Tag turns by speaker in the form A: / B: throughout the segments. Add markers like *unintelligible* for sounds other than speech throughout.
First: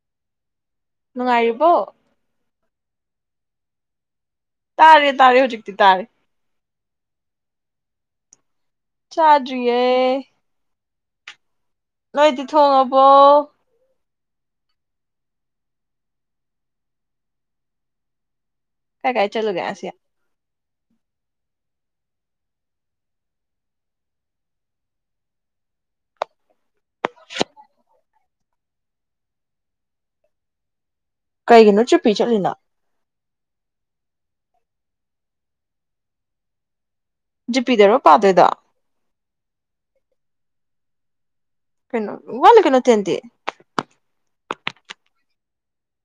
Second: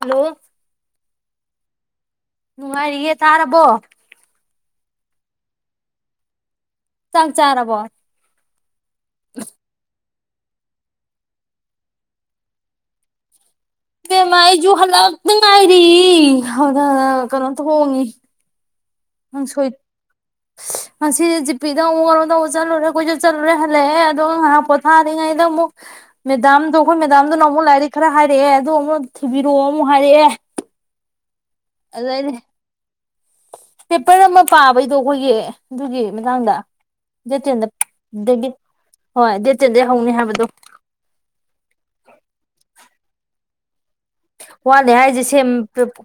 A: hello
B: ꯅꯨꯡꯉꯥꯏꯔꯤꯕꯣ
A: ꯅꯨꯡꯉꯥꯏꯔꯤꯌꯦ ꯇꯥꯔꯕꯣ
B: ꯇꯥꯔꯦ ꯇꯥꯔꯦ ꯍꯧꯖꯤꯛꯇꯤ ꯇꯥꯔꯦ
A: ꯆꯥꯛ ꯆꯥꯔꯕꯣ
B: ꯆꯥꯗꯔꯤꯌꯦ ꯅꯣꯏꯗꯤ ꯊꯣꯡꯉꯕꯣ
A: ꯏꯕꯦꯝꯃ ꯑꯩꯁꯨꯨ ꯍꯜꯂꯛꯇ ꯉꯥꯏꯔꯤ ꯍꯗ ꯀꯩꯅꯣꯇ ꯍꯣꯡꯉꯤ
B: ꯀꯥꯏ ꯀꯥꯏ ꯆꯠꯂꯨꯒꯦ ꯉꯁꯤ
A: ꯉꯁꯤꯗꯤ ꯖꯤꯄꯤꯗ ꯑꯃꯨꯛ ꯋꯥꯣꯗ ꯑꯃꯨꯛ ꯆꯠꯂꯨꯔꯦ ꯀꯣꯏꯆꯠ ꯆꯠꯂꯨꯔꯦ ꯍꯜꯂꯛꯑꯦ ꯑꯗꯨꯒ ꯉꯥꯏꯍꯥꯛ ꯄꯣꯊꯥꯔꯤꯉꯩꯗ ꯑꯃꯨꯛ ꯃꯦꯗꯥꯝꯗꯣ ꯑꯩꯈꯣꯏ ꯃꯦꯗꯥꯝꯗꯨꯅ ꯑꯃꯨꯛ ꯂꯥꯏꯔꯤꯛ ꯈꯔ ꯍꯥꯏꯔꯛꯑꯦ ꯑꯗꯣ ꯑꯃꯨꯛ ꯊꯤꯕꯤꯔꯛꯑꯣ ꯑꯃꯨꯛ ꯍꯥꯏꯔꯛꯑꯦ ꯍ
B: ꯀꯩꯒꯤꯅꯣ ꯖꯤꯄꯤ ꯆꯠꯂꯤꯅ
A: ꯄꯦꯄꯔ ꯑꯃ ꯄꯥꯕꯩꯗꯣ ꯑꯩꯈꯣꯏꯒꯤ ꯑꯗꯨꯒꯤ ꯃꯇꯥꯡꯗ ꯗꯦꯠ ꯇꯦꯟꯗ
B: ꯖꯤꯄꯤꯗꯔꯣ ꯄꯥꯗꯣꯏꯗꯣ
A: ꯗꯗꯒꯤ ꯍꯣꯏ ꯗꯦꯠ ꯇꯦꯟꯗꯒꯤ ꯍꯧꯅꯤ ꯍꯥꯏꯕꯗꯨꯣ
B: ꯀꯩꯅꯣ ꯋꯥꯠꯂꯤ ꯀꯩꯅꯣ ꯇꯦꯟꯗꯤ
A: ꯋꯥꯠꯂꯦ ꯍꯥꯏꯁꯦ ꯁꯦꯝ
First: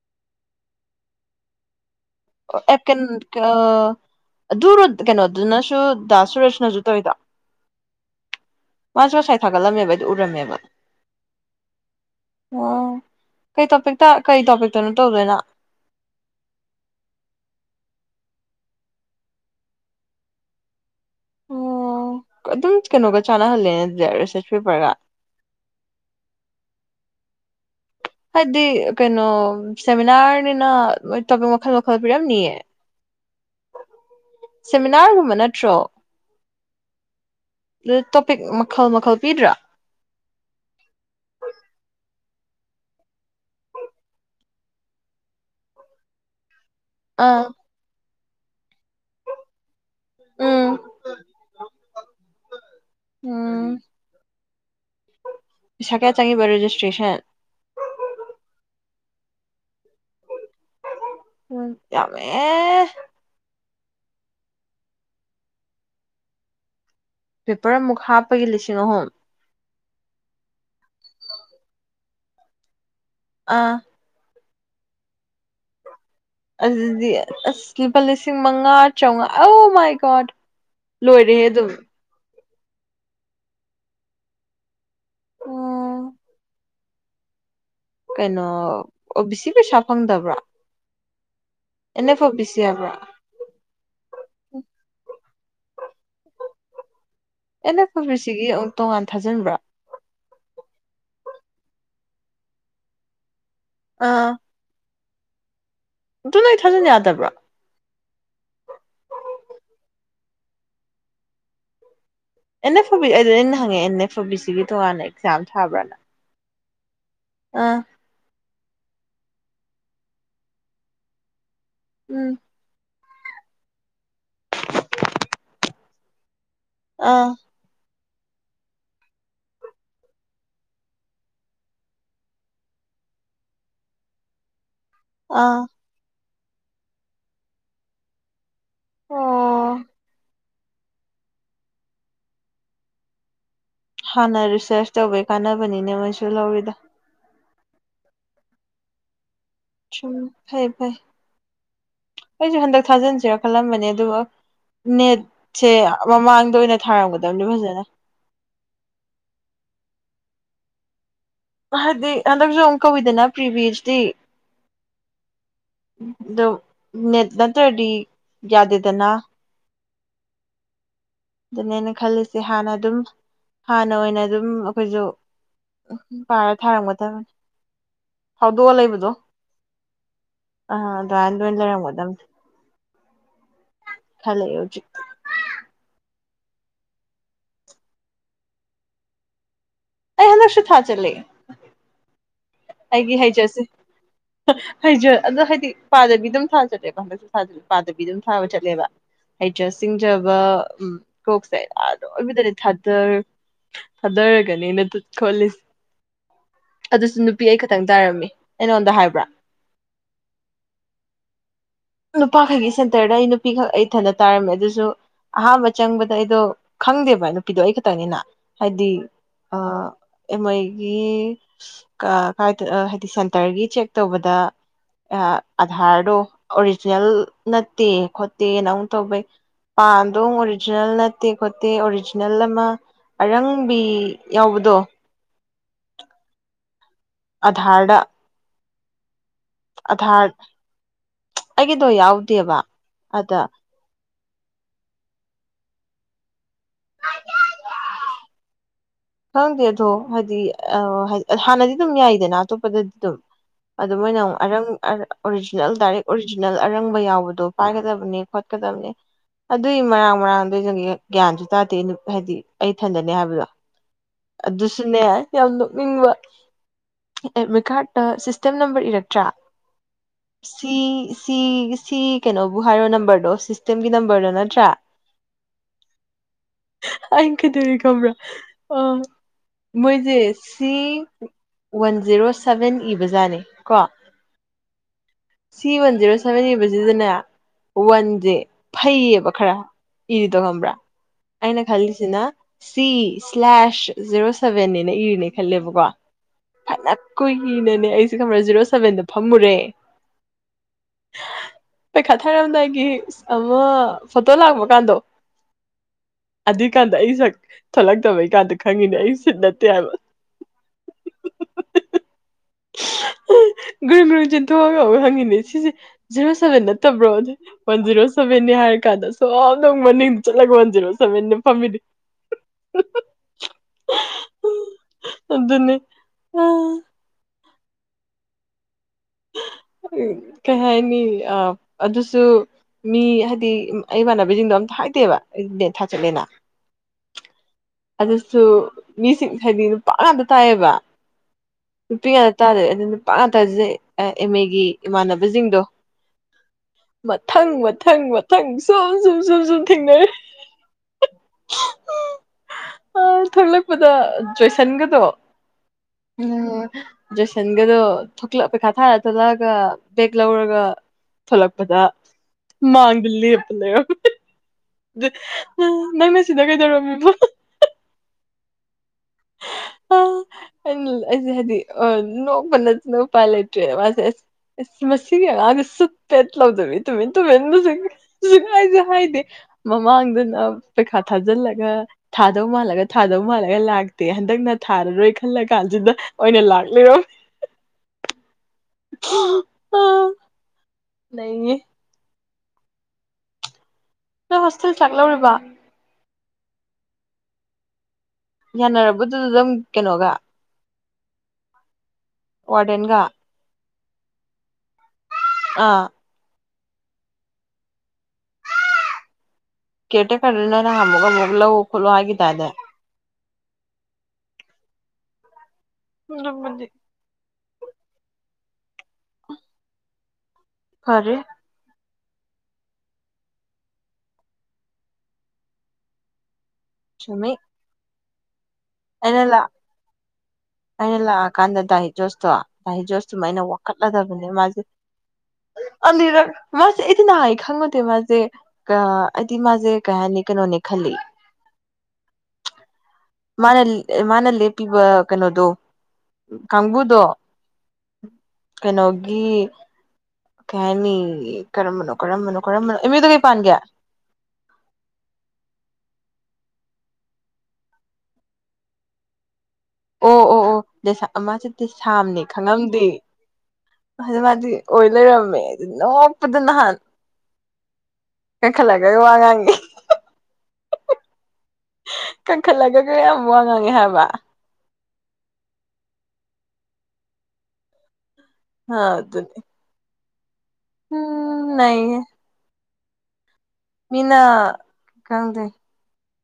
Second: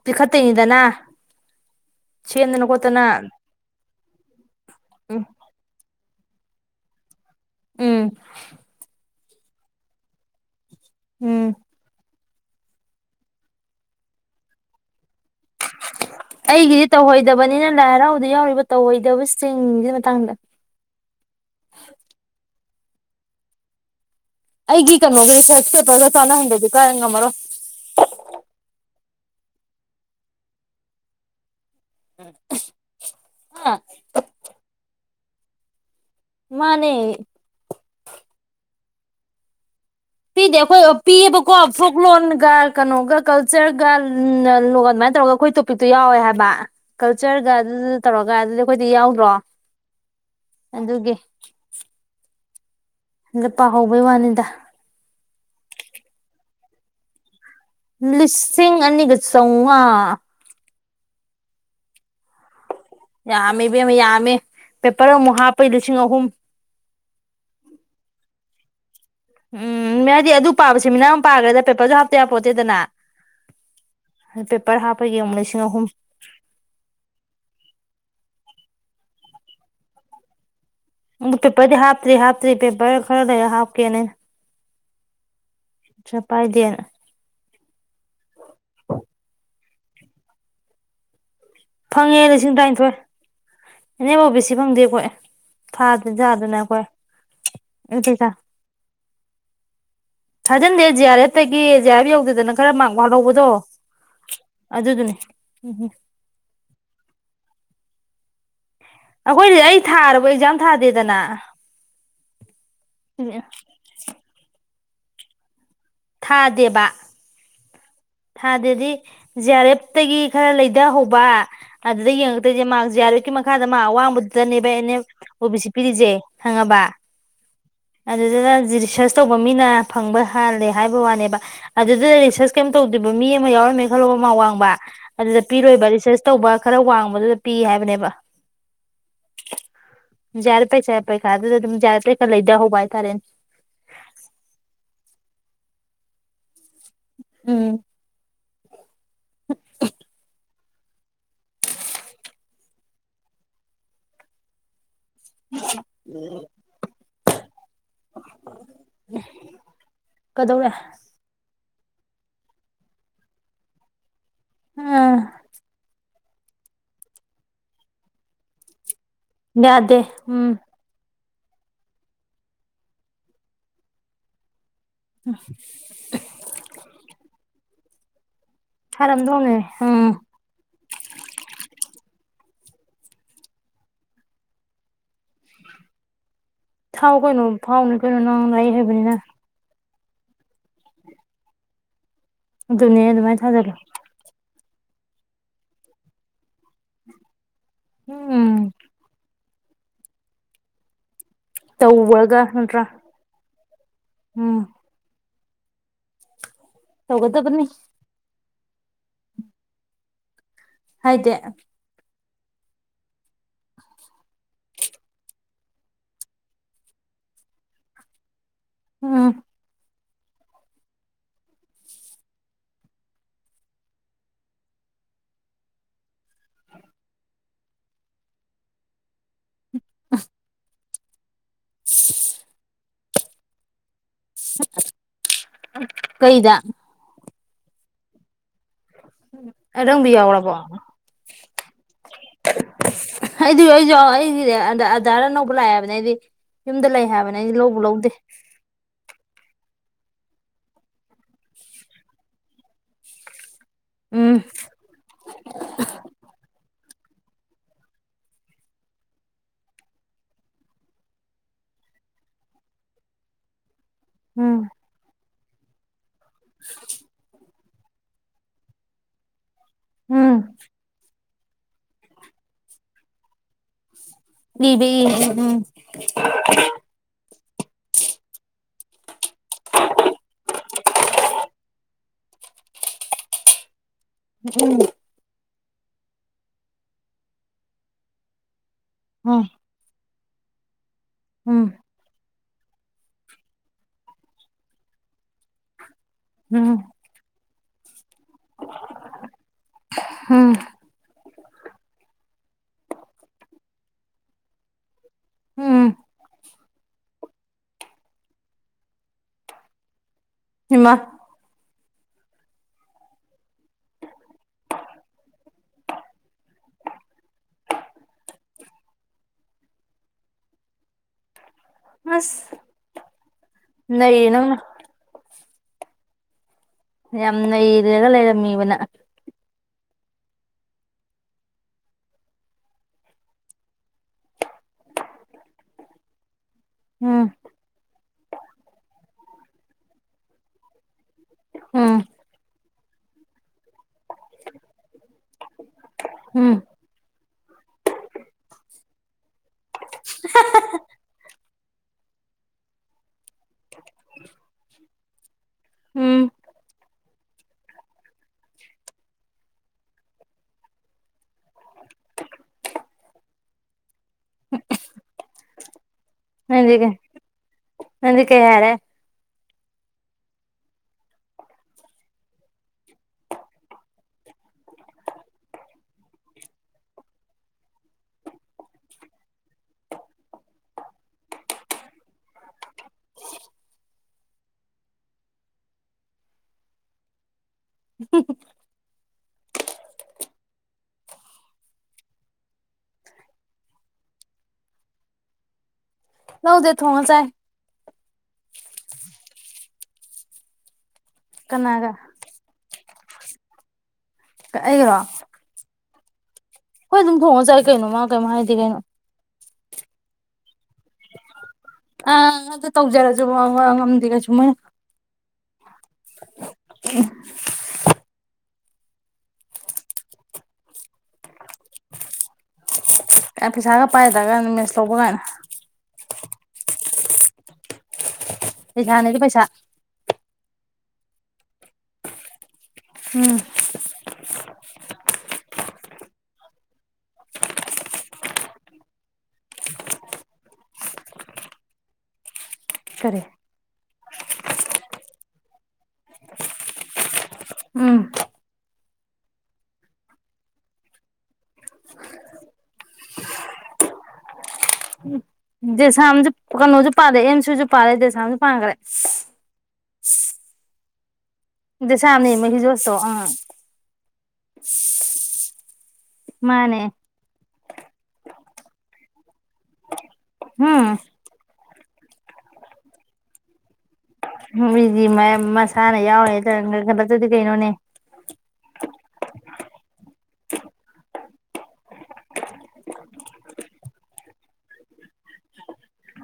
A: ꯄꯤꯈꯠꯇꯣꯏꯅꯤꯗꯅ ꯁꯦꯝꯗꯅ ꯈꯣꯠꯇꯅ
B: ꯑꯗꯨ
A: ꯎꯝ
B: ꯀꯩꯅꯣꯗꯨꯅꯁꯨ ꯗꯥ ꯁꯨꯔꯁꯅꯁꯨ ꯇꯧꯋꯤꯗ
A: ꯎꯝ
B: ꯃꯥꯁꯨ ꯉꯁꯥꯏ ꯊꯥꯒꯠꯂꯝꯃꯦꯕ ꯑꯩꯁꯨꯨ ꯎꯔꯝꯃꯦꯕ
A: ꯎꯝ
B: ꯑꯣ ꯀꯩ ꯇꯣꯄꯤꯛꯇ ꯀꯩ ꯇꯣꯄꯤꯛꯇꯅꯣ ꯇꯧꯗꯣꯏꯅ
A: ꯑꯩꯒꯤꯗꯤ ꯇꯧꯍꯩꯗꯕꯅꯤꯅ ꯂꯥꯏ ꯍꯔꯥꯎꯗ ꯌꯥꯎꯔꯤꯕ ꯇꯧꯍꯩꯗꯕꯁꯤꯡꯒꯤꯗꯨ ꯃꯇꯥꯡꯗ
B: ꯑꯣ ꯑꯗꯨꯝ ꯀꯩꯅꯣꯒ ꯆꯥꯟꯅꯍꯜꯂꯦꯅꯔꯁꯦ
A: ꯑꯩꯒꯤ ꯀꯩꯅꯣꯒꯤ ꯔꯤꯁ꯭ꯔꯁ ꯄꯦꯄꯔ ꯆꯥꯟꯅꯍꯟꯗꯕꯗꯤ ꯀꯥꯏ ꯉꯝꯃꯔꯣꯏ
B: ꯍꯥꯏꯕꯗꯤ ꯀꯩꯅꯣ ꯁꯦꯃꯤꯅꯥꯔꯅꯤꯅ ꯇꯣꯄꯤꯛ ꯃꯈꯜ ꯃꯈꯜ ꯄꯤꯔꯝꯅꯤꯌꯦ
A: ꯑ
B: ꯦꯃꯤꯅꯥꯔꯒꯨꯝꯕ ꯅꯠꯇ꯭ꯔꯣ
A: ꯃꯥꯅꯦ
B: ꯑꯗꯨ ꯇꯣꯄꯤꯛ ꯃꯈꯜ ꯃꯈꯜ ꯄꯤꯗ꯭ꯔꯥ
A: ꯄꯤꯗꯦ ꯑꯩꯈꯣꯏ ꯄꯤꯑꯕꯀꯣ ꯐꯣꯛ ꯂꯣꯟꯒ ꯀꯩꯅꯣꯒ ꯀꯜꯆꯔꯒ ꯑꯗꯨꯃꯥꯏꯅ ꯇꯧꯔꯒ ꯑꯩꯈꯣꯏ ꯄꯤꯗꯨꯣ ꯌꯥꯎꯋꯦ ꯍꯥꯏꯕ
B: ꯑꯥ
A: ꯀꯜꯆꯔꯒ ꯑꯗꯨꯗꯨ ꯇꯧꯔꯒ ꯑꯗꯨꯗꯤ ꯑꯩꯈꯣꯏꯗ ꯌꯥꯎꯗ꯭ꯔꯣ
B: ꯎꯝ
A: ꯑꯗꯨꯒꯤ ꯑꯗ
B: ꯎꯝ
A: ꯄꯥꯍꯧꯕꯩ ꯋꯥꯅꯤꯗ
B: ꯄꯩꯥ ꯀꯌꯥ ꯆꯪꯉꯤꯕ ꯔꯦꯖꯤꯁꯇ꯭ꯔꯦꯁꯟ
A: ꯂꯤꯁꯤꯡ ꯑꯅꯤꯒ ꯆꯥꯝꯃꯉꯥ
B: ꯎꯃꯦ
A: ꯌꯥꯝꯃꯦ ꯕꯦꯝꯃ ꯌꯥꯝꯃꯦ ꯄꯦꯄꯔ ꯑꯃꯨꯛ ꯍꯥꯞꯄꯩ ꯂꯤꯁꯤꯡ ꯑꯍꯨꯝ
B: ꯄꯦꯄꯔ ꯑꯃꯨꯛ ꯍꯥꯞꯄꯒꯤ ꯂꯤꯁꯤꯡ ꯑꯍꯨꯝ
A: ꯎꯝ ꯍꯥꯏꯗꯤ ꯑꯗꯨ ꯄꯥꯕ ꯁꯦꯃꯤꯅꯥꯔ ꯑꯃ ꯄꯥꯈ꯭ꯔꯦꯗ ꯄꯦꯄꯔꯁꯨꯞꯇꯦꯕꯄꯣꯠꯇꯦꯗꯅ
B: ꯑꯥ
A: ꯄꯦꯄꯔ ꯍꯥꯞꯄꯒꯤ ꯑꯃꯨꯛ ꯂꯤꯁꯤꯡ ꯑꯍꯨꯝ
B: ꯑꯗꯨꯗꯤ ꯑꯁ ꯂꯨꯄꯥ ꯂꯤꯁꯤꯡ ꯃꯉꯥ ꯆꯥꯝꯃꯉꯥ ꯑꯧ ꯃꯥꯏ ꯀꯣ
A: ꯄꯦꯄꯔꯗꯤ ꯍꯥꯇ꯭ꯔꯤ ꯍꯥꯇ꯭ꯔꯤ ꯄꯦꯄꯔ ꯈꯔ ꯍꯥꯀꯦꯅꯦ
B: ꯎꯝ
A: ꯆꯄꯥꯏꯗꯦꯅ
B: ꯀꯩꯅꯣ ꯑꯣ ꯕꯤ ꯁꯤ ꯄꯩꯁꯥ ꯐꯪꯗꯕ꯭ꯔꯥ ꯑꯦꯟ
A: ꯐꯪꯉꯦ
B: ꯑꯦꯐ ꯑꯣ ꯕꯤ
A: ꯂꯤꯁꯤꯡ
B: ꯁꯤ ꯍꯥꯏꯕ꯭ꯔꯥ
A: ꯇꯔꯥꯅꯤꯊꯣꯏ ꯑꯦꯅꯦꯕꯣ ꯕꯤ ꯁꯤ ꯐꯪꯗꯦ ꯑꯩꯈꯣꯏ ꯊꯥꯗꯅꯖꯥꯗꯅ ꯑꯩꯈꯣꯏ
B: ꯑꯦꯩꯅ
A: ꯄꯩꯁꯥ
B: ꯐꯁꯤꯒꯤ ꯑꯃꯨꯛ ꯇꯣꯉꯥꯟ ꯊꯥꯖꯤꯟꯕ꯭ꯔꯥ
A: ꯊꯥꯖꯟꯗꯦ ꯖꯤ ꯑꯥꯔ ꯑꯦꯐꯇꯒꯤ ꯖꯤ ꯑꯥꯔ ꯑꯦꯐ ꯌꯧꯗꯦꯗꯅ ꯈꯔ ꯃꯥꯔ ꯋꯥꯍꯧꯕꯗꯣ
B: ꯑꯥ
A: ꯑꯗꯨꯗꯨꯅꯦ ꯎꯝꯝ
B: ꯑꯗꯨ ꯅ ꯑꯩ ꯊꯥꯖꯟ ꯌꯥꯗꯕ꯭ꯔꯣ
A: ꯑꯩꯈꯣꯏꯗꯤ ꯑꯩ ꯊꯥꯔꯕ ꯑꯦꯛꯖꯥꯝ ꯊꯥꯗꯦꯗꯅ
B: ꯑꯦꯟ ꯑꯦꯐ ꯑꯣ ꯕꯤ ꯑꯩꯗ ꯑꯩꯅ ꯍꯪꯉꯦ ꯑꯦꯟ ꯑꯦꯐ ꯑꯣ ꯕꯤ ꯁꯤꯒꯤ ꯇꯣꯉꯥꯟ ꯑꯦꯛꯖꯥꯝ ꯊꯥꯕ꯭ꯔꯥꯅ
A: ꯊꯥꯗꯦꯕ
B: ꯑꯥ
A: ꯊꯥꯗꯗꯤ ꯖꯤ ꯑꯥꯔ ꯑꯦꯐꯇꯒꯤ ꯈꯔ ꯂꯩꯊꯍꯧꯕ ꯑꯗꯨꯗ
B: ꯎꯝ
A: ꯌꯦꯡꯉꯛꯇꯣꯏꯁꯦ ꯃꯥꯔꯁ ꯌꯥꯔꯛ ꯃꯈꯥꯗ ꯃꯥ ꯑꯋꯥꯡꯕꯗꯨꯗꯅꯦꯕ ꯑꯩꯅ ꯑꯣ ꯕꯤ ꯁꯤ ꯄꯤꯔꯤꯁꯦ ꯈꯪꯉꯕ
B: ꯑꯥ
A: ꯑꯗꯨꯗꯨꯅ ꯔꯤꯁꯔꯁ ꯇꯧꯕ ꯃꯤꯅ ꯐꯪꯕ ꯍꯥꯜꯂꯦ ꯍꯥꯏꯕ ꯋꯥꯅꯦꯕ ꯑꯗꯨꯗꯨꯗ ꯔꯤꯁꯔꯁ ꯀꯩꯝ ꯇꯧꯗꯣꯏꯔꯤꯕ ꯃꯤ ꯑꯃ ꯌꯥꯎꯔꯝꯃꯦ ꯈꯜꯂꯣ ꯑꯃ ꯋꯥꯡꯕ ꯑꯗꯨꯗ
B: ꯑꯥ
A: ꯄꯤꯔꯣꯏꯕ ꯔꯤꯁꯔꯁ ꯇꯧꯕ ꯈꯔ ꯋꯥꯡꯕꯗꯨꯗ ꯄꯤ ꯍꯥꯏꯕꯅꯦꯕ
B: ꯑꯣ
A: ꯌꯥꯔꯦ ꯄꯩꯁꯥ ꯄꯩꯁꯥ ꯑꯗꯨꯝ ꯌꯥꯦ ꯄꯩꯁꯥ ꯂꯩꯗ ꯍꯧꯕ ꯍꯥꯏꯇꯥꯔꯦ
B: ꯍꯥꯟꯅ ꯔꯤꯁꯔꯁ ꯇꯧꯕꯩ ꯀꯥꯟꯅꯕꯅꯤꯅꯦ ꯃꯣꯏꯁꯨ ꯂꯧꯔꯤꯗ
A: ꯎꯝ
B: ꯎ ꯐꯩ ꯐꯩ ꯑꯩꯁꯨ ꯍꯟꯗꯛ ꯊꯥꯖꯤꯟꯁꯤꯔ ꯈꯜꯂꯝꯕꯅꯦ ꯑꯗꯨꯒ ꯅꯦꯠꯁꯦ ꯃꯃꯥꯡꯗ ꯑꯣꯏꯅ ꯊꯥꯔꯝꯒꯗꯕꯅꯦ ꯐꯖꯅ
A: ꯀꯗꯧꯔꯦ
B: ꯍꯥꯏꯗꯤ ꯍꯟꯗꯛꯁꯨ ꯑꯃꯨꯛ ꯀꯧꯋꯤꯗꯅ ꯄ꯭ꯔꯤꯚꯁꯇꯤ
A: ꯑꯝ
B: ꯎ ꯑꯗꯣ ꯅꯦꯠ ꯅꯠꯇ꯭ꯔꯗꯤ ꯌꯥꯗꯦꯗꯅ
A: ꯌꯥꯗꯦ ꯎꯝ
B: ꯑꯗꯨꯅꯦꯅ ꯈꯜꯂꯤꯁꯦ ꯍꯥꯟꯅ ꯑꯗꯨꯝ ꯍꯥꯟꯅ ꯑꯣꯏꯅ ꯑꯗꯨꯝ ꯑꯩꯈꯣꯏꯁꯨ
A: ꯑ
B: ꯎ ꯄꯥꯔꯦ ꯊꯥꯔꯝꯒꯗꯕꯅꯤ ꯐꯥꯎꯗꯣꯛꯑ ꯂꯩꯕꯗꯣ
A: ꯊꯥꯔꯝꯗꯧꯅꯦ ꯎꯝ
B: ꯑ ꯑꯗꯨꯣꯥꯏꯣꯏ ꯂꯩꯔꯝꯒꯗ ꯈꯂꯦ ꯌ ꯍꯧꯖꯤ
A: ꯊꯥꯎ ꯀꯩꯅꯣ ꯐꯥꯎꯅꯤ ꯀꯩꯅꯣ ꯅꯥꯡ ꯂꯏ ꯍꯥꯏꯕꯅꯤꯅ
B: ꯑꯩ ꯍꯟꯗꯁꯨ ꯊꯥ ꯆꯂꯦ
A: ꯑꯗꯨꯅꯦ
B: ꯑꯩꯒꯤ
A: ꯑꯗꯨꯃꯥꯏꯅ
B: ꯍꯩꯖꯁꯦ
A: ꯊꯥꯖꯜꯂꯣ
B: ꯍꯩꯖ ꯑꯗꯣ ꯍꯥꯏꯗꯤ ꯄꯥꯖꯕꯤ ꯑꯗꯨꯝ ꯊꯥꯖꯔꯦꯀꯣ ꯍꯟꯗꯛ ꯄꯥꯗꯕꯤ ꯑꯗꯨꯝ ꯊꯥꯕ
A: ꯎꯝ
B: ꯆꯠꯂꯦꯕ ꯍꯩꯖ ꯁꯤꯡꯖꯕ ꯎ ꯀꯣꯛ
A: ꯇꯧꯔꯒ
B: ꯂꯣꯏꯕꯗꯗꯤ ꯊꯥ
A: ꯅꯠꯇ꯭ꯔꯥ ꯎꯝ
B: ꯊꯥꯗꯔꯒꯅꯦꯅ ꯈꯣꯂꯤꯁꯦ ꯑꯗꯨꯁꯨ ꯅꯨꯄꯤ ꯑꯩ
A: ꯇꯧꯒꯗꯕꯅꯤ
B: ꯈꯇꯪ ꯇꯥꯔꯝꯃꯤ ꯑꯩꯉꯣꯟꯗ ꯍꯥꯏꯕ꯭ꯔꯥ
A: ꯍꯥꯏꯗꯦ
B: ꯅꯨꯄꯥꯈꯛꯒꯤ ꯁꯦꯟꯇꯔꯗ ꯑꯩ ꯅꯨꯄꯤꯈꯛ ꯑꯩ ꯊꯟꯗ ꯇꯥꯔꯝꯃꯦ ꯑꯗꯨꯁꯨ ꯑꯍꯥꯟꯕ ꯆꯪꯕꯗ ꯑꯩꯗꯣ ꯈꯪꯗꯦꯕ ꯅꯨꯄꯤꯗꯣ ꯑꯩ ꯈꯛꯇꯪꯅꯤꯅ ꯍꯥꯏꯗꯤ
A: ꯎꯝ
B: ꯑ *unintelligible* ꯀꯥꯏ ꯍꯥꯏꯗꯤ ꯁꯦꯟꯇꯔꯒꯤ ꯆꯦꯛ ꯇꯧꯕꯗ ꯑꯙꯥꯔꯗꯣ ꯑꯣꯔꯤꯖꯤꯅꯦꯜ ꯅꯠꯇꯦ ꯈꯣꯠꯇꯦꯅ ꯑꯃꯨꯛ ꯇꯧꯕꯩ ꯄꯥꯟꯗꯣ ꯃꯨꯛ ꯑꯣꯔꯤꯖꯤꯅꯦꯜ ꯅꯠ ꯇꯦ ꯈꯣꯠꯇꯦ ꯑꯣꯔꯤꯖꯤꯅꯦꯜ ꯑꯃ ꯑꯔꯪꯕꯤ ꯌꯥꯎꯕꯗꯣ
A: ꯀꯩꯗ
B: ꯑꯙꯥꯔꯗ
A: ꯑꯔꯪꯕꯤ
B: ꯑꯙꯥꯔ
A: ꯌꯩꯔꯥꯕꯣ
B: ꯑꯩꯒꯤꯗꯣ ꯌꯥꯎꯗꯦꯕ ꯑꯗ
A: ꯑꯩꯖꯨ ꯑꯩꯖ ꯑꯗꯥꯥꯔ ꯑꯅꯧꯕ ꯂꯥꯛꯑꯦ ꯍꯥꯏꯕꯅꯦ ꯑꯩꯗꯤ ꯌꯨꯝꯗ ꯂꯩ ꯍꯥꯏꯕꯅꯦ ꯑꯩꯗꯤ ꯂꯧꯕ ꯂꯧꯗꯦ
B: ꯈꯪꯗꯦ ꯑꯗꯣ ꯍꯥꯏꯗꯤ ꯍꯥꯟꯅꯗꯤ ꯑꯗꯨꯝ ꯌꯥꯏꯗꯅ ꯑꯇꯣꯞꯄꯗꯗꯤ ꯑꯗꯨꯝ ꯑꯗꯨ ꯃꯣꯏꯅ ꯑꯃꯨꯛ
A: ꯎꯝ
B: ꯑꯔꯪ ꯑꯣꯔꯤꯖꯤꯅꯦꯜ ꯗꯥꯏꯔꯦꯛ ꯑꯣꯔꯤꯖꯤꯅꯦꯜ ꯑꯔꯪꯕ ꯌꯥꯎꯕꯗꯣ ꯄꯥꯏꯒꯗꯕꯅꯤ ꯈꯣꯠꯀꯗꯕꯅꯦ ꯑꯗꯨꯏ ꯃꯔꯥꯡ ꯃꯔꯥꯡꯗꯪ ꯒ꯭ꯌꯥꯟꯁꯨ ꯇꯥꯗꯦ ꯍꯥꯏꯗꯤ ꯑꯩ ꯊꯟꯗꯅꯤ ꯍꯥꯏꯕꯗꯣ
A: ꯎꯝ
B: ꯑꯗꯨꯁꯨꯅꯦ ꯌꯥꯝ ꯅꯣꯛꯅꯤꯡꯕ ꯑꯦꯗꯃꯤ ꯀꯥꯔꯠ ꯁꯤꯁꯇꯦꯝ ꯅꯝꯕꯔ ꯏꯔꯛꯇ꯭ꯔꯥ
A: ꯎꯝ
B: ꯁꯤ ꯁꯤ ꯁꯤ ꯀꯩꯅꯣꯕꯨ ꯍꯥꯏꯔꯣ ꯅꯝꯕꯔꯗꯣ ꯁꯤꯁꯇꯦꯝꯒꯤ ꯅꯝꯕꯔꯗ
A: ꯏꯔꯤ ꯎꯝ ꯎꯝ
B: ꯑꯩꯅ ꯀꯩꯗꯧꯔꯤ ꯈꯕ꯭ꯔꯥ ꯑ ꯃꯣꯏꯁꯦ ꯁꯤ ꯋꯥꯟ ꯖꯦꯔꯣ ꯁꯕꯦꯟ ꯏꯕꯖꯥꯠꯅꯦ ꯀꯣ
A: ꯎꯝ
B: ꯁꯤ ꯋꯥꯟ ꯖꯦꯔꯣ ꯁꯚꯦꯟ ꯏꯕꯁꯤꯗꯅꯦ ꯋꯥꯟꯖꯦ ꯐꯩꯌꯦꯕ ꯈꯔ ꯏꯔꯤꯗꯣ ꯈꯪꯕ꯭ꯔꯥ ꯑꯩꯅ
A: ꯎꯝ
B: ꯈꯜ ꯁꯤꯅ ꯁꯤ ꯁ꯭ꯂꯦꯁ ꯖꯦꯔꯣ ꯁꯕꯟꯅꯦꯅ ꯏꯔꯅꯦ ꯈꯜꯂꯦꯕꯀꯣ
A: ꯎꯝ ꯎꯝ
B: ꯐꯅ ꯀꯨꯏꯅꯅꯦ ꯑꯩꯁꯦ ꯈꯪꯕꯔ ꯖꯦꯔꯣ ꯁꯚꯦꯟꯗ ꯐꯝꯃꯨꯔꯦ
A: ꯍꯥ
B: ꯄꯩꯈꯥ ꯊꯥꯔꯝꯗꯥꯏꯒꯤ ꯑꯃ ꯐꯣꯇꯣ ꯂꯥꯛꯄ ꯀꯥꯟꯗꯣ
A: ꯎꯝ
B: ꯑꯗꯨꯏꯀꯥꯟꯗ ꯑꯩꯁꯛ ꯊꯣꯛꯂꯛꯇꯕꯩ ꯀꯥꯟꯗ ꯈꯪꯉꯤꯅꯦ ꯑꯩ ꯁꯤꯠ ꯅꯠꯇꯦ ꯍꯥꯏꯕ
A: ꯍꯩꯃꯥ
B: ꯒ꯭ꯔꯨ ꯒ꯭ꯔꯨ ꯆꯦꯟꯊꯣꯛꯑꯒ ꯑꯃꯨꯛ ꯍꯪꯉꯤꯅꯦ ꯁꯤꯁꯦ ꯖꯦꯔꯣ ꯁꯚꯦꯟ ꯅꯠꯇꯕ꯭ꯔꯣ ꯑꯗꯨ ꯋꯥꯟ ꯖꯤꯔꯣ ꯁꯚꯦꯟꯅꯦ ꯍꯥꯏꯔꯀꯥꯟꯗ ꯁꯣꯝꯗꯧ ꯃꯅꯤꯡ ꯆꯠꯂꯒ ꯋꯥꯟ ꯖꯤꯔꯣ ꯁꯕꯦꯟꯅ ꯐꯝꯃꯤꯅꯤ
A: ꯑꯁ
B: *inaudible*
A: ꯅꯩꯔꯦ ꯅꯪꯅ
B: ꯑꯗꯨꯅꯦ ꯑ
A: ꯌꯥꯝ ꯅꯩꯔꯦꯒ ꯂꯩꯔꯝꯃꯤꯕꯅ
B: ꯀꯩ ꯍꯥꯏꯅꯤ ꯑ ꯑꯗꯨꯁꯨ ꯃꯤ ꯍꯥꯏꯗꯤ ꯑꯩ ꯏꯃꯅꯕꯤꯁꯤꯡꯗꯣ ꯑꯝꯇ ꯍꯥꯏꯗꯦꯕ ꯑꯩ ꯗꯦꯠ ꯊꯥ ꯆꯠꯂꯦꯅ
A: ꯎꯝ
B: ꯑꯗꯨꯁꯨ ꯃꯤꯁꯤꯡ ꯍꯥꯏꯗꯤ ꯅꯨꯄꯥ ꯉꯥꯛꯇ ꯇꯥꯏꯑꯕ
A: ꯎꯝ
B: ꯅꯨꯄꯤ ꯉꯥꯛꯇ ꯇꯥꯔꯦ ꯑꯗꯨ ꯅꯨꯄꯥ ꯉ ꯇꯥꯔꯤꯁꯦ ꯑ ꯑꯦꯝꯃꯦꯒꯤ ꯏꯃꯥꯟꯅꯕꯁꯤꯡꯗꯣ
A: ꯎꯝ
B: ꯃꯊꯪ ꯃꯊꯪ ꯃꯊꯪ ꯁꯨꯝ ꯁꯨꯝ ꯁꯨꯝ ꯁꯨꯝ ꯊꯦꯡꯅꯔꯦ ꯊꯣꯛꯂꯛꯄꯗ ꯖꯣꯏꯁꯟꯒꯗꯣ
A: ꯎꯝ
B: ꯎ ꯖꯣꯏꯁꯟꯒꯗꯣ ꯄꯩꯈꯥ ꯊꯥꯔ ꯊꯣꯛꯂꯛꯑꯒ ꯕꯦꯛ ꯂꯧꯔꯒ ꯊꯣꯂꯛꯄꯗ ꯃꯥꯡꯗ ꯂꯦꯞ ꯂꯩꯔꯝꯃꯦ *unintelligible* ꯀꯩꯗꯧꯔꯝꯃꯤꯕ
A: *unintelligible* ꯅꯪꯗꯤ ꯀꯩ ꯍꯥꯏꯔꯦ
B: *unintelligible* ꯑꯥ ꯅꯣꯛꯄ ꯅꯠꯇꯅꯥ ꯎꯄꯥꯏ ꯂꯩꯇꯔꯦ ꯃꯁꯦ ꯃꯁꯤꯒꯤ ꯑꯉꯥꯡꯁ ꯁꯨꯠꯄꯦꯠ ꯂꯧꯗꯕꯃꯤ ꯇꯨꯃꯤ ꯇꯨꯝꯃꯦ *unintelligible* *unintelligible* ꯍꯥꯏꯗꯦ ꯃꯃꯥꯡꯗꯨꯅ ꯄꯩꯈꯥ ꯊꯥꯖꯤꯜꯂꯒ ꯊꯥꯗꯧ ꯃꯥꯜꯂꯒ ꯊꯥꯗꯧ ꯃꯥꯜꯂꯒ ꯂꯥꯛ *unintelligible* ꯍꯟꯗꯛꯅ ꯊꯥꯔꯔꯣꯏ ꯈꯜꯂ ꯀꯥꯟꯁꯤꯗ ꯑꯣꯏꯅ ꯂꯥꯛꯂꯤꯔꯣ
A: *unintelligible*
B: *unintelligible* ꯂꯩꯅꯤ ꯅꯣꯏ ꯍꯣꯁꯇꯦꯜ ꯆꯥꯛ ꯂꯧꯔꯤꯕ
A: ꯂꯧꯗꯦ ꯊꯣꯡꯉꯥ ꯆꯦ
B: ꯌꯥꯅꯔꯕꯗꯨꯗ ꯑꯗꯨꯝ ꯀꯩꯅꯣꯒ
A: ꯀꯅꯥꯒ
B: ꯋꯥꯔꯗꯦꯟꯒ
A: ꯀꯥ ꯑꯩꯔꯣ
B: ꯑꯥ
A: ꯍꯣꯏ ꯑꯗꯨꯝ ꯊꯣꯡꯉꯒ ꯆꯥꯏ ꯀꯩꯅꯣ ꯃꯥ ꯀꯩꯝ ꯍꯥꯏꯗꯤ ꯀꯩꯅꯣ
B: ꯀꯦꯇꯦꯀꯅ *unintelligible*
A: ꯑꯥ ꯑꯗꯨ ꯇꯧꯖꯔꯁꯨ *unintelligible* ꯉꯝꯗꯦ ꯀꯩꯁꯨ ꯃꯣꯏꯅ
B: *unintelligible* ꯐꯥꯔꯦ
A: ꯑꯦ ꯄꯩꯁꯥꯒ ꯄꯥꯏꯗ꯭ꯔꯒ *unintelligible* ꯀꯥꯏꯅ
B: ꯆꯨꯝꯃꯤ
A: ꯄꯩꯁꯥꯅꯦꯁꯨ
B: ꯑꯩꯅ ꯂ
A: ꯄꯩꯁꯥ
B: ꯑꯩꯅ ꯂꯥꯛꯑꯀꯥꯟꯗ ꯗꯥ ꯍꯤꯖꯣꯁꯇꯣ ꯗꯥꯍꯤ
A: ꯎꯝ
B: ꯖꯣꯁꯇꯨꯃꯥꯏꯅ *unintelligible* ꯃꯥꯁꯦ ꯑꯩꯗꯤ ꯅꯍꯥꯟ ꯈꯪꯉꯨꯗꯦ ꯃꯥꯁꯦ ꯑ ꯑꯩꯗꯤ ꯃꯥꯁꯦ ꯀꯩ ꯍꯥꯏꯅꯤ ꯀꯩꯅꯣꯅꯤ ꯈꯜꯂꯤ
A: ꯀꯔꯤ
B: ꯃꯥꯅ ꯃꯥꯅ ꯂꯦꯞꯄꯤꯕ ꯀꯩꯅꯣꯗꯣ ꯀꯥꯡꯕꯨꯗꯣ
A: ꯎꯝ
B: ꯀꯩꯅꯣꯒꯤ ꯀꯩ ꯍꯥꯏꯅꯤ ꯀꯔꯝꯕꯅꯣ ꯀꯔꯝꯕꯅꯣ ꯀꯔꯝꯕꯅꯣ ꯏꯃꯤꯗ ꯀꯩ ꯄꯥꯟꯒꯦ
A: ꯗꯦꯁꯥꯝꯁꯨ ꯀꯩꯅꯣꯁꯨ ꯄꯥꯔꯦ ꯑꯦꯝꯁꯨ ꯄꯥꯔꯦ ꯗꯦꯁꯥꯝꯁꯨ ꯄꯥꯈ꯭ꯔꯦ
B: ꯑꯣ ꯑꯣ ꯑꯣ ꯗꯦꯁꯝ ꯃꯥꯁꯦ ꯗꯦꯁꯥꯝꯅꯤ
A: ꯗꯦꯁꯥꯝꯅꯦ
B: ꯈꯪꯉꯝꯗꯦ
A: ꯃꯍꯤꯖꯣꯁꯇꯣ ꯑꯥ
B: ꯑꯗꯨ ꯃꯥꯗꯤ ꯑꯣꯏ ꯂꯩꯔꯝꯃꯦ ꯑꯗꯨ ꯅꯣꯛꯄꯗ ꯅꯍꯥꯟ
A: ꯃꯥꯅꯦ
B: *unintelligible* ꯋꯥ ꯉꯥꯡꯉꯦ
A: ꯍꯨꯝ
B: ꯀꯟꯈꯠꯂꯒ ꯀꯌꯥꯝ ꯋꯥ ꯉꯥꯡꯉꯦ ꯍꯥꯏꯕ
A: ꯃꯤꯗꯤ ꯃꯁꯥꯅ ꯌꯥꯎꯔꯦ ꯈꯗꯛꯇꯗꯤ ꯀꯩꯅꯣꯅꯦ
B: ꯍꯥ ꯑꯗꯨ ꯎꯝ ꯅꯩꯍꯦ ꯃꯤꯅ ꯈꯪꯗꯦ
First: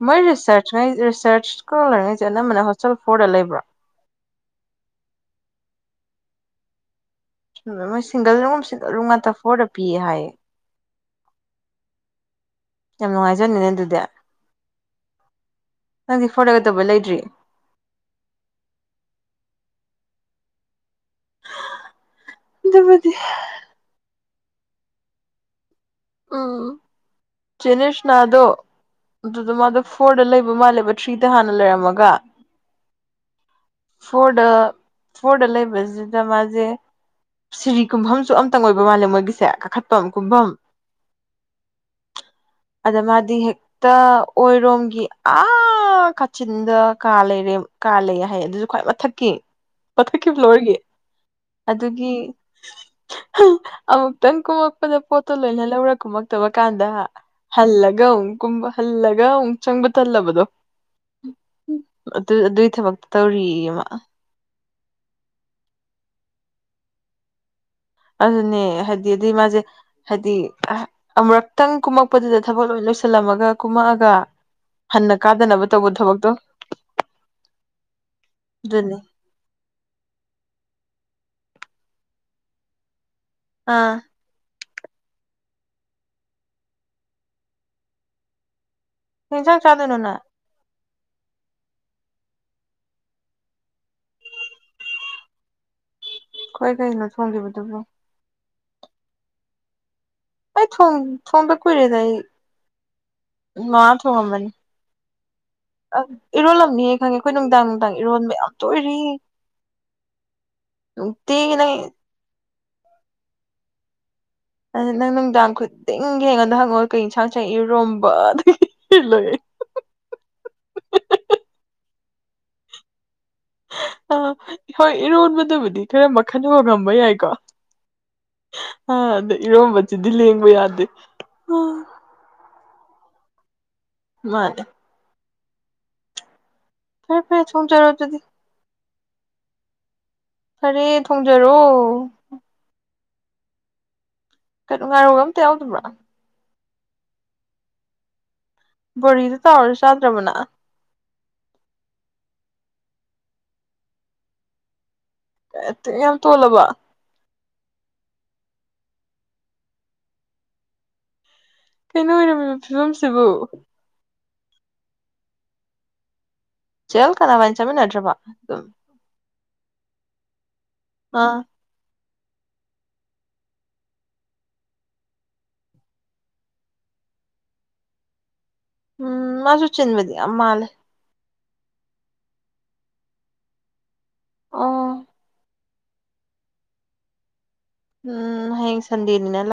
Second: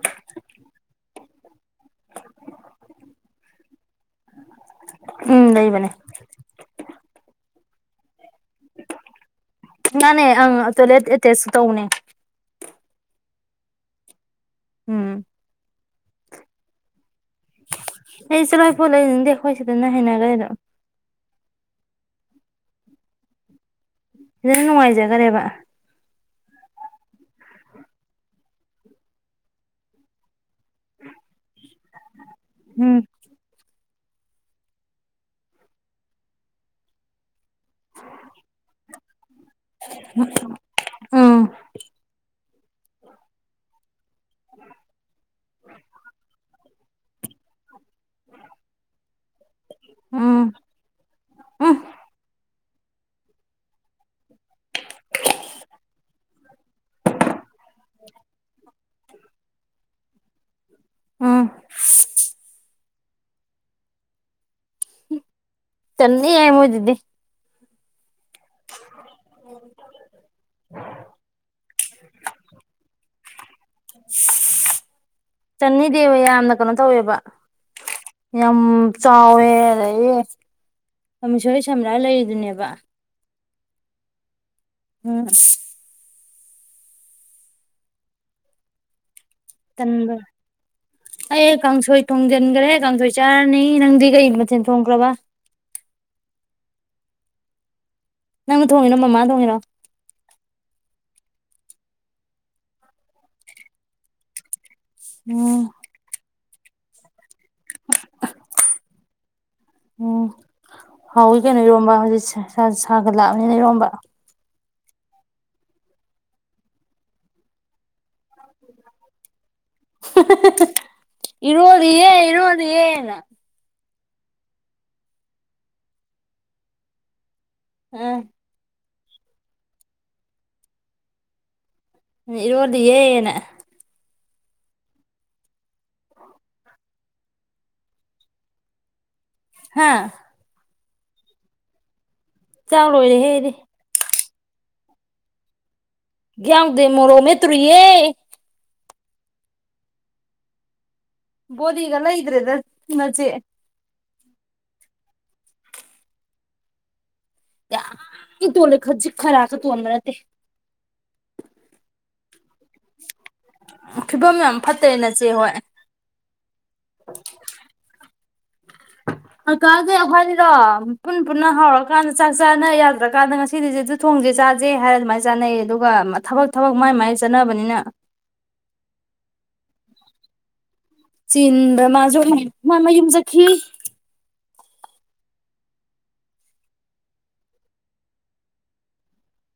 B: ꯃꯣꯏ ꯔꯤꯁꯔꯁ ꯔꯤꯁꯔꯁꯀ ꯂꯩꯔꯤꯉꯩꯁꯦ ꯑꯅꯝꯕꯅ ꯍꯣꯁꯇꯦꯜ ꯐꯣꯔꯗ ꯂꯩꯕ꯭ꯔꯣ
A: ꯎꯝ ꯂꯩꯕꯅꯦ
B: *unintelligible*
A: ꯅꯅꯦ ꯑꯪ ꯇꯣꯏꯂꯦꯠꯑꯥꯠꯇꯦꯁ ꯇꯧꯅꯦ
B: ꯌꯥꯝ ꯅꯨꯡꯉꯥꯏꯖꯅꯤꯅꯦ ꯑꯗꯨꯗꯤ
A: ꯎꯝ
B: ꯅꯪꯗꯤ ꯐꯣꯟꯔꯒ ꯇꯧꯕꯩ ꯂꯩꯇ꯭ꯔꯤ
A: ꯑꯦ ꯆꯂꯍꯦ ꯐꯣꯔ ꯂꯩꯅꯤꯡꯗꯦ ꯑꯈꯣꯏ ꯁꯤꯗꯅ ꯍꯩꯅꯒ꯭ꯔꯦ ꯑꯗꯨꯝ
B: ꯑꯗꯨꯕꯨꯗꯤ
A: *unintelligible* ꯅꯨꯡꯉꯥꯏꯖꯈꯔꯦꯕ
B: ꯎꯝ ꯆꯦꯅꯤꯁꯅꯥꯗꯣ ꯑꯗꯨꯗ ꯃꯥꯗꯣ ꯐꯣꯔꯗ ꯂꯩꯕ ꯃꯥꯜꯂꯦꯕ ꯊ꯭ꯔꯤꯗ ꯍꯥꯟꯅ ꯂꯩꯔꯝꯃ
A: ꯎꯝ
B: ꯐꯣꯔꯗ ꯐꯣꯔꯗ ꯂꯩꯕꯁꯤꯗ ꯃꯥꯁꯦ ꯁꯤꯔꯤ ꯀꯨꯝꯐꯝꯁꯨ ꯑꯝꯇꯪ ꯑꯣꯏꯕ ꯃꯥꯜꯂꯦ ꯃꯣꯏꯒꯤꯁꯦ ꯀꯥꯠ
A: ꯎꯝ
B: ꯑꯗ ꯃꯥꯗꯤ ꯍꯦꯛ ꯇ ꯑꯣꯏꯔꯣꯝꯒꯤ ꯑꯥ ꯀꯥꯆꯤꯟꯗ ꯀꯥ ꯂꯩꯔꯦꯝ ꯀꯥ ꯂꯩ ꯍꯥꯏꯌꯦ ꯑꯗꯨꯁꯨ ꯈ꯭ꯋꯥꯏ ꯃꯊꯛꯀꯤ ꯃꯊꯛꯀꯤ
A: ꯎꯝ
B: ꯐ꯭ꯂꯣꯏꯔꯒꯤ
A: ꯎꯝ
B: ꯑꯗꯨꯒꯤ ꯑꯃꯨꯛꯇꯪ ꯀꯨꯝꯃꯛꯄꯗ ꯄꯣꯠꯇꯣ ꯂꯣꯏꯍꯜꯂꯤ ꯂꯧꯔꯛ ꯀꯨꯝꯃꯛꯇꯕ ꯀꯥꯟꯗ ꯍꯜꯂꯒ ꯑꯃꯨꯛꯀꯨꯝꯕ ꯍꯜꯂꯒ ꯑꯃꯨꯛ ꯆꯪꯕ ꯇꯜꯂꯕꯗꯣ
A: ꯎꯝ
B: ꯑꯗꯨ ꯑꯗꯨꯒꯤ ꯊꯕꯛꯇ ꯇꯧꯔꯤꯌꯦ ꯑꯃ
A: ꯆꯟꯅ ꯌꯦ ꯑꯣꯏꯗꯗꯗꯤ
B: ꯑꯗꯨꯅꯦ ꯍꯥꯏꯗꯤ ꯑꯗꯨꯏ ꯃꯥꯁꯦ ꯍꯥꯏꯗꯤ ꯑꯃꯨꯨꯔꯛꯇꯪ ꯀꯨꯝꯃꯛꯄꯗꯨꯗ ꯊꯕꯛ ꯂꯣꯏ ꯂꯣꯏꯁꯤꯜꯂꯝꯃꯒ ꯀꯨꯝꯃꯛꯑꯒ ꯍꯟꯅ ꯀꯥꯗꯅꯕ ꯇꯧꯕ
A: ꯆꯟꯅꯤꯗꯦꯕ
B: ꯊꯕꯛꯇꯣ
A: ꯌꯥꯝꯅ ꯀꯩꯅꯣ ꯇꯧꯋꯦꯕ ꯌꯥꯝ
B: ꯑꯗꯨꯅꯤ
A: ꯆꯥꯎꯋꯦ ꯑꯗꯗꯒꯤ ꯃꯤꯁꯣꯏ ꯁꯝꯂꯥꯏ ꯂꯩꯔꯤꯗꯨꯅꯦꯕ
B: ꯑꯥ
A: *unintelligible*
B: ꯀꯩ ꯏꯟꯁꯥꯡ ꯆꯥꯗꯣꯏꯅꯣ ꯅꯪ
A: ꯇꯟꯕ ꯑꯩ ꯀꯥꯡꯁꯣꯏ ꯊꯣꯡꯖꯤꯟꯈ꯭ꯔꯦ ꯀꯥꯡꯁꯣꯏ ꯆꯥꯔꯅꯤ ꯅꯪꯗꯤ ꯀꯩ ꯃꯊꯦꯜ ꯊꯣꯡꯈ꯭ꯔꯕ
B: ꯑꯩꯈꯣꯏ ꯀꯩꯅꯣ ꯊꯣꯡꯈꯤꯕꯗꯨꯕꯣ
A: ꯅꯪꯅ ꯊꯣꯡꯉꯤꯔꯣ ꯃꯃꯥꯅꯊꯣꯡꯉꯤꯔꯣ
B: ꯑꯩ ꯊꯣꯡꯕ ꯀꯨꯏꯔꯦꯗ ꯑꯩ ꯉꯉꯥ ꯊꯣꯡꯉꯝꯕꯅꯤ
A: ꯎꯝ
B: ꯑ ꯏꯔꯣꯜꯂꯝꯅꯤꯍꯦ ꯈꯪꯉꯦ ꯑꯩꯈꯣꯏ ꯅꯨꯡꯗꯥꯡ ꯅꯪ ꯏꯔꯣꯟꯕ ꯌꯥꯝ ꯇꯣꯏꯔꯤ ꯅꯨꯡꯇꯤ ꯅꯪ
A: ꯋꯔꯤꯁꯦ ꯏꯁ ꯁꯥꯒ ꯂꯥꯛꯑꯕꯅꯤꯅ ꯏꯔꯣꯝꯕ
B: ꯑꯗꯨ ꯅꯪ ꯅꯨꯡꯗꯥꯡ ꯈꯨꯗꯤꯡꯒꯤ ꯌꯦꯡꯉꯣꯟꯗ ꯍꯪꯉꯣ ꯀꯩ ꯌꯦꯟꯁꯥꯡꯁꯥꯡ ꯏꯔꯣꯝꯕ ꯑꯗꯨ ꯂꯣꯏ
A: ꯏꯔꯣꯜꯂꯤ ꯌꯦ ꯏꯔꯣꯜꯂꯤ ꯌꯦꯅ
B: ꯑ ꯍꯣꯏ ꯏꯔꯣꯟꯕꯗꯕꯨꯗꯤ ꯈꯔ ꯃꯈꯟ ꯍꯣꯡꯉꯝꯕ ꯌꯥꯏꯀꯣ
A: ꯎꯝ
B: ꯑ ꯑꯗ ꯏꯔꯣꯝꯕꯕꯁꯤꯗꯤ ꯂꯦꯡꯕ ꯌꯥꯗꯦ
A: ꯎ ꯏꯔꯣꯜꯂꯤꯌꯦꯅ
B: ꯃꯥꯅꯦ ꯐꯔꯦ ꯐꯔꯦ ꯊꯣꯡꯖꯔꯣ ꯑꯗꯨꯗꯤ
A: ꯍꯥꯥ
B: ꯐꯔꯦ ꯊꯣꯡꯖꯔꯣ
A: ꯆꯥꯛ ꯂꯣꯏꯔꯦ ꯑꯩꯗꯤ
B: ꯀꯩꯅꯣ ꯉꯥꯏꯔꯧꯒ ꯑꯝꯇ ꯌꯥꯎꯗꯕ꯭ꯔꯥ
A: ꯌꯥꯎꯗꯦ ꯃꯔꯣꯛ ꯃꯦꯠꯇꯨꯔꯤꯌꯦ
B: ꯕꯣꯔꯤꯗꯤ ꯇꯥꯥꯎꯔ ꯆꯥꯗ꯭ꯔꯕꯔꯣ
A: ꯕꯣꯔꯤꯒ ꯂꯩꯗꯔꯦꯗ ꯅꯆꯦ
B: ꯌꯥꯝ ꯇꯣꯜꯂꯕ
A: ꯌꯝ ꯇꯣꯜꯂꯦ ꯈꯖꯤꯛ ꯈꯔꯥꯛꯀ ꯇꯣꯟꯕ ꯅꯠꯇꯦ
B: ꯀꯩꯅꯣ ꯑꯣꯏꯔꯝꯃꯤꯕ ꯐꯤꯕꯝꯁꯤꯕꯨ
A: ꯐꯤꯕꯝ ꯌꯥꯝ ꯐꯠꯇꯦ ꯅꯆꯦ ꯍꯣꯏ
B: ꯆꯦꯦꯜ ꯀꯅꯥ ꯋꯥꯏꯟ ꯆꯃꯤ ꯅꯠꯇ꯭ꯔꯕ
A: ꯀꯥꯒꯤꯦ ꯑꯩꯈꯣꯏꯅꯤꯔꯣ ꯄꯨꯟ
B: ꯑꯥ
A: ꯄꯨꯟꯅ ꯍꯧꯔꯛ ꯆꯀꯥꯟꯗ ꯆꯥꯛ ꯆꯥꯅ ꯌꯥꯗ꯭ꯔꯀꯥꯟꯗ ꯉꯁꯤꯗꯤꯁꯦ ꯑꯗꯨ ꯊꯣꯡꯁꯦ ꯆꯥꯖꯦ ꯍꯥꯏꯔ ꯑꯗꯨꯃꯥꯏꯅ ꯆꯥꯅꯩꯌꯦ ꯑꯗꯨꯒ ꯊꯕꯛ ꯊꯕꯛ ꯃꯥꯏ ꯃꯥꯏ ꯆꯠꯅꯕꯅꯤꯅ
B: ꯑꯨꯝ ꯃꯥꯁꯨ ꯆꯤꯟꯕ ꯌꯥꯝ ꯃꯥꯂꯦ
A: ꯆꯤꯟꯕ꯭ꯔꯥ ꯃꯥꯖꯨ ꯃꯥ ꯃꯌꯨꯝ ꯆꯠꯈꯤ
B: ꯑꯣ ꯎꯝ ꯍꯌꯦꯡ ꯁꯟꯗꯦꯅꯤꯅ